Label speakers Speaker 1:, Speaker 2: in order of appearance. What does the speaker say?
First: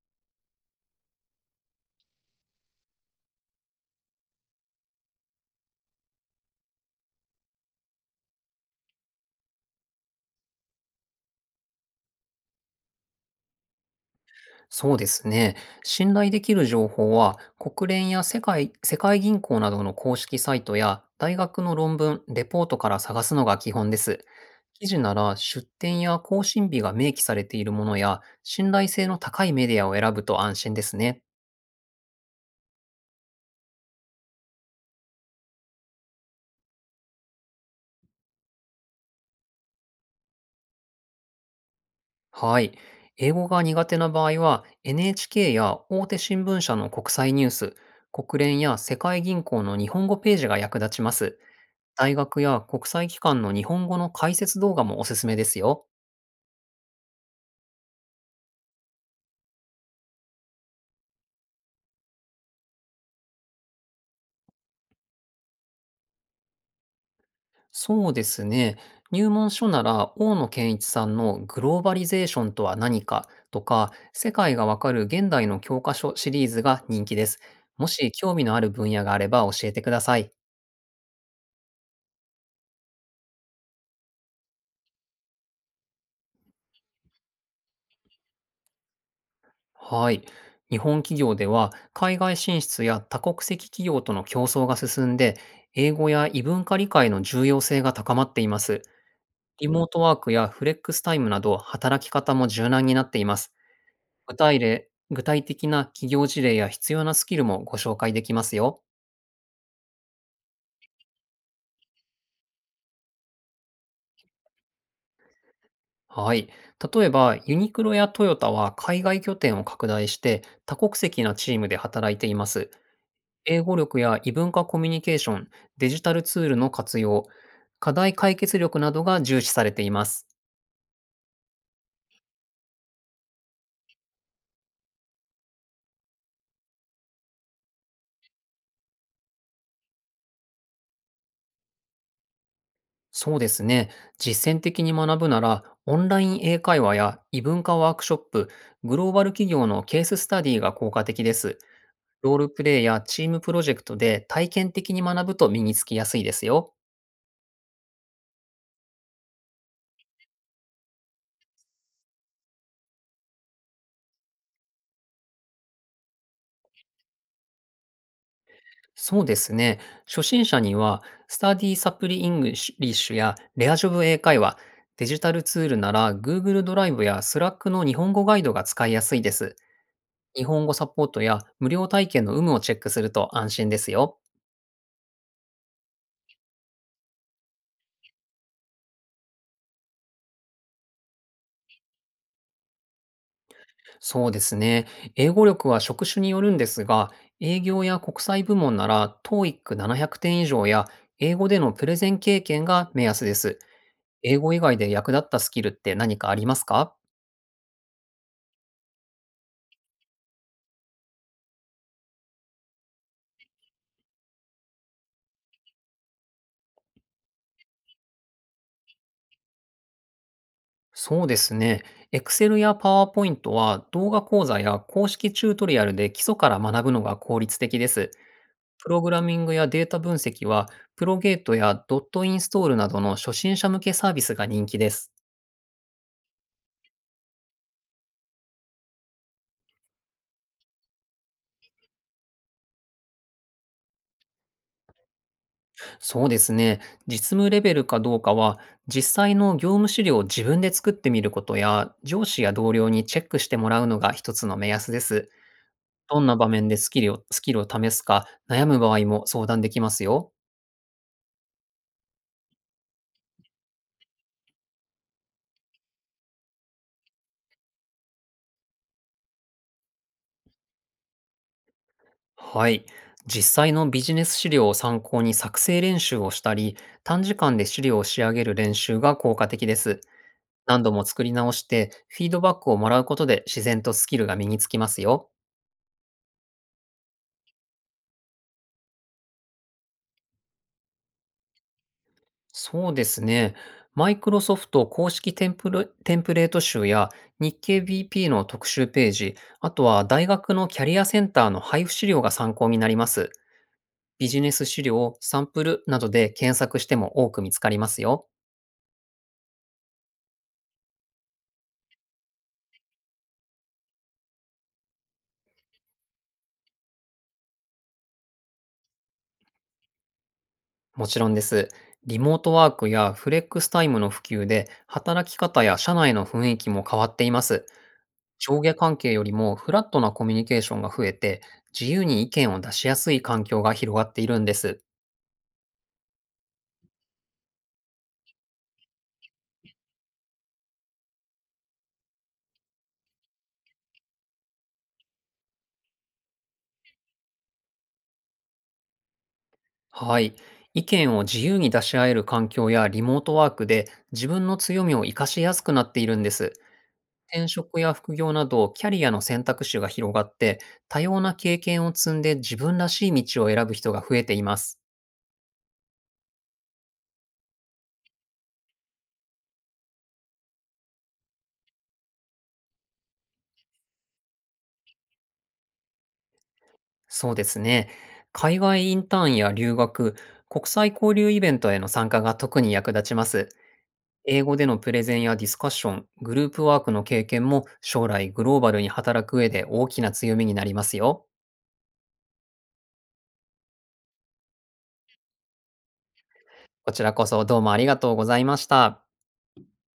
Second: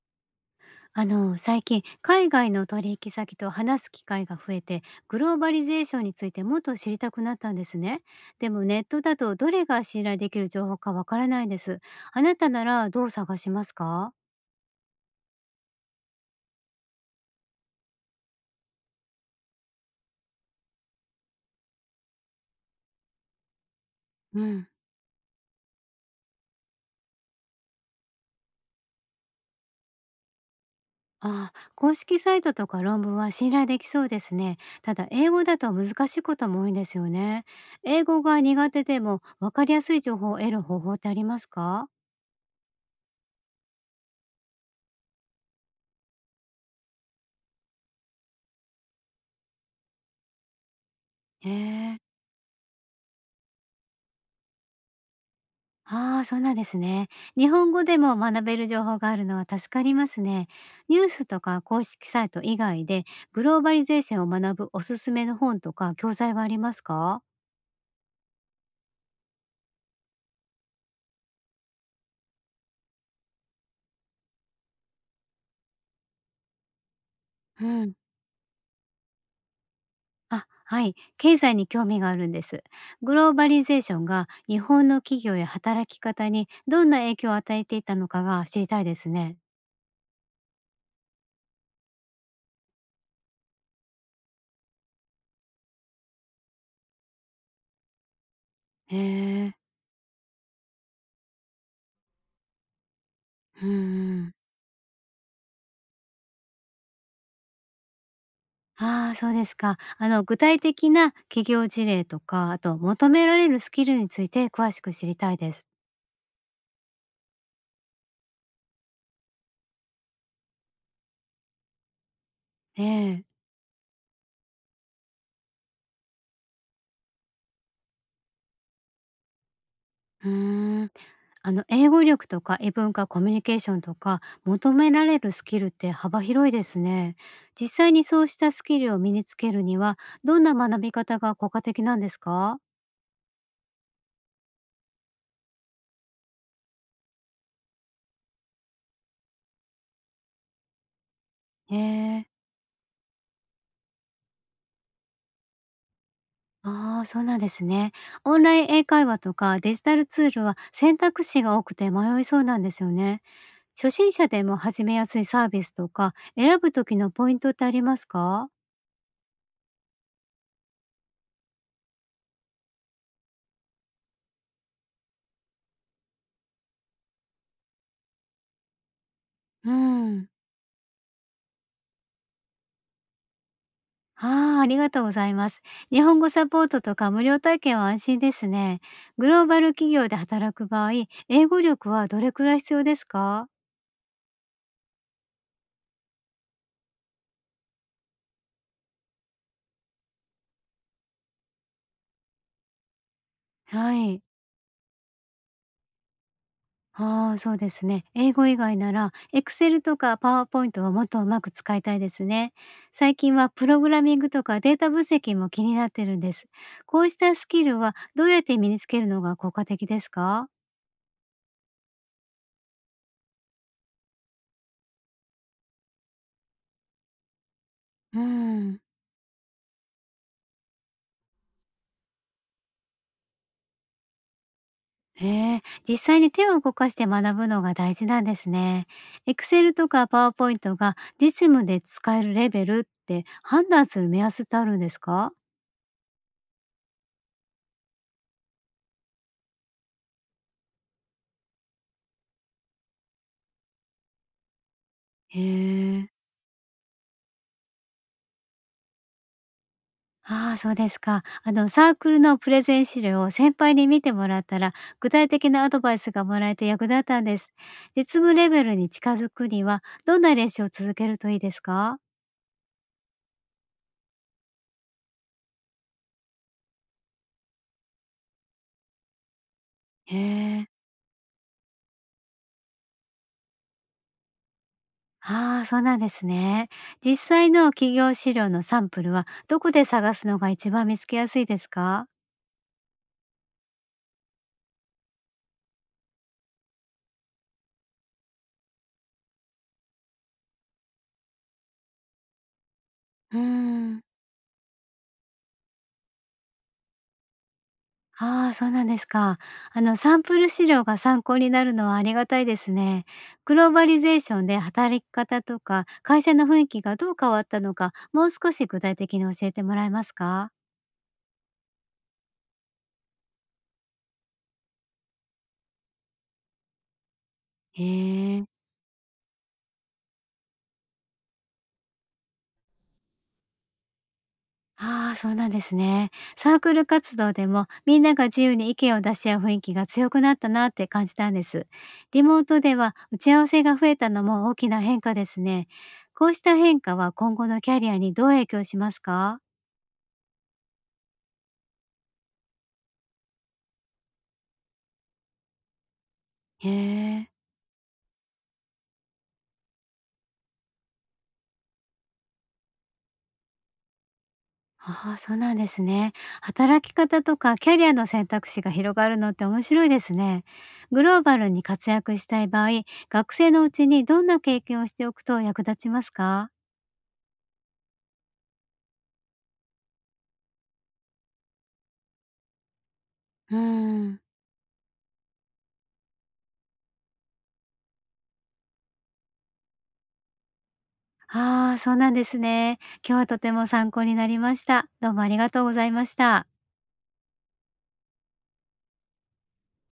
Speaker 1: 最近海外の取引先と話す機会が増えて、グローバリゼーションについてもっと知りたくなったんですね。でもネットだとどれが信頼できる情報かわからないんです。あなたならどう探しますか？
Speaker 2: そうですね。信頼できる情報は、国連や世界銀行などの公式サイトや、大学の論文、レポートから探すのが基本です。
Speaker 1: うん。
Speaker 2: 記事なら、出典や更新日が明記されているものや、信頼性の高いメディアを選ぶと安心ですね。
Speaker 1: ああ、公式サイトとか論文は信頼できそうですね。ただ英語だと難しいことも多いんですよね。英語が苦手でもわかりやすい情報を得る方法ってありますか？
Speaker 2: はい。英語が苦手な場合は、NHK や大手新聞社の国際ニュース、国連や世界銀行の日本語ページが役立ちます。
Speaker 1: へえ。
Speaker 2: 大学や国際機関の日本語の解説動画もおすすめですよ。
Speaker 1: ああ、そうなんですね。日本語でも学べる情報があるのは助かりますね。ニュースとか公式サイト以外でグローバリゼーションを学ぶおすすめの本とか教材はありますか？
Speaker 2: そうですね。入門書なら、大野健一さんのグローバリゼーションとは何かとか、世界がわかる現代の教科書シリーズが人気です。
Speaker 1: う
Speaker 2: も
Speaker 1: ん、
Speaker 2: し興味のある分野があれば教えてください。
Speaker 1: あ、はい。経済に興味があるんです。グローバリゼーションが日本の企業や働き方にどんな影響を与えていたのかが知りたいですね。
Speaker 2: はい。日本企業では、海外進出や多国籍企業との競争が進んで、英語や異文化理解の重要性が高まっています。
Speaker 1: へえ、
Speaker 2: リモートワークやフレックスタイムなど、働き方も柔軟になっています。
Speaker 1: うんうん。
Speaker 2: 具体例、具体的な企業事例や必要なスキルもご紹介できますよ。
Speaker 1: ああ、そうですか。あの、具体的な企業事例とか、あと求められるスキルについて詳しく知りたいです。
Speaker 2: はい。例えば、ユニクロやトヨタは海外拠点を拡大して、多国籍なチームで働いています。
Speaker 1: ええ。
Speaker 2: 英語力や異文化コミュニケーション、デジタルツールの活用、課題解決力などが重視されています。
Speaker 1: うーん。あの、英語力とか異文化コミュニケーションとか、求められるスキルって幅広いですね。実際にそうしたスキルを身につけるには、どんな学び方が効果的なんですか？
Speaker 2: そうですね。実践的に学ぶなら、オンライン英会話や異文化ワークショップ、グローバル企業のケーススタディが効果的です。
Speaker 1: え
Speaker 2: ロー
Speaker 1: え。
Speaker 2: ルプレイやチームプロジェクトで体験的に学ぶと身につきやすいですよ。
Speaker 1: ああ、そうなんですね。オンライン英会話とかデジタルツールは選択肢が多くて迷いそうなんですよね。初心者でも始めやすいサービスとか、選ぶ時のポイントってありますか？
Speaker 2: そうですね。初心者には、スタディサプリイングリッシュやレアジョブ英会話、デジタルツールなら Google ドライブや Slack の日本語ガイドが使いやすいです。
Speaker 1: うん。
Speaker 2: 日本語サポートや無料体験の有無をチェックすると安心ですよ。
Speaker 1: ああ、ありがとうございます。日本語サポートとか無料体験は安心ですね。グローバル企業で働く場合、英語力はどれくらい必要ですか？
Speaker 2: そうですね。英語力は職種によるんですが、営業や国際部門なら TOEIC700 点以上や英語でのプレゼン経験が目安です。
Speaker 1: はい。
Speaker 2: 英語以外で役立ったスキルって何かありますか？
Speaker 1: ああ、そうですね。英語以外なら、Excel とか PowerPoint をもっとうまく使いたいですね。最近はプログラミングとかデータ分析も気になってるんです。こうしたスキルはどうやって身につけるのが効果的ですか？
Speaker 2: そうですね。Excel や PowerPoint は動画講座や公式チュートリアルで基礎から学ぶのが効率的です。
Speaker 1: うん。
Speaker 2: プログラミングやデータ分析は、プロゲートやドットインストールなどの初心者向けサービスが人気です。
Speaker 1: へえ、実際に手を動かして学ぶのが大事なんですね。Excel とか PowerPoint が実務で使えるレベルって判断する目安ってあるんですか？
Speaker 2: そうですね。実務レベルかどうかは、実際の業務資料を自分で作ってみることや、上司や同僚にチェックしてもらうのが一つの目安です。
Speaker 1: へえ。
Speaker 2: どんな場面でスキルを試すか悩む場合も相談できますよ。
Speaker 1: ああ、そうですか。あの、サークルのプレゼン資料を先輩に見てもらったら、具体的なアドバイスがもらえて役立ったんです。実務レベルに近づくには、どんな練習を続けるといいですか？
Speaker 2: はい。実際のビジネス資料を参考に作成練習をしたり、短時間で資料を仕上げる練習が効果的です。
Speaker 1: へえ。
Speaker 2: 何度も作り直して、フィードバックをもらうことで自然とスキルが身につきますよ。
Speaker 1: ああ、そうなんですね。実際の企業資料のサンプルはどこで探すのが一番見つけやすいですか？
Speaker 2: そうですね。マイクロソフト公式テンプレート集や日経 BP の特集ページ、あとは大学のキャリアセンターの配布資料が参考になります。
Speaker 1: うーん、
Speaker 2: ビジネス資料、サンプルなどで検索しても多く見つかりますよ。
Speaker 1: ああ、そうなんですか。あの、サンプル資料が参考になるのはありがたいですね。グローバリゼーションで働き方とか会社の雰囲気がどう変わったのか、もう少し具体的に教えてもらえますか？
Speaker 2: もちろんです。リモートワークやフレックスタイムの普及で、働き方や社内の雰囲気も変わっています。
Speaker 1: へえ。
Speaker 2: 上下関係よりもフラットなコミュニケーションが増えて、自由に意見を出しやすい環境が広がっているんです。
Speaker 1: ああ、そうなんですね。サークル活動でもみんなが自由に意見を出し合う雰囲気が強くなったなって感じたんです。リモートでは打ち合わせが増えたのも大きな変化ですね。こうした変化は今後のキャリアにどう影響しますか？
Speaker 2: はい。意見を自由に出し合える環境やリモートワークで、自分の強みを活かしやすくなっているんです。
Speaker 1: へえ。
Speaker 2: 転職や副業など、キャリアの選択肢が広がって、多様な経験を積んで自分らしい道を選ぶ人が増えています。
Speaker 1: ああ、そうなんですね。働き方とかキャリアの選択肢が広がるのって面白いですね。グローバルに活躍したい場合、学生のうちにどんな経験をしておくと役立ちますか？
Speaker 2: そうですね。海外インターンや留学、国際交流イベントへの参加が特に役立ちます。
Speaker 1: うーん。
Speaker 2: 英語でのプレゼンやディスカッション、グループワークの経験も将来グローバルに働く上で大きな強みになりますよ。
Speaker 1: ああ、そうなんですね。今日はとても参考になりました。どうもありがとうございました。
Speaker 2: こちらこそどうもありがとうございました。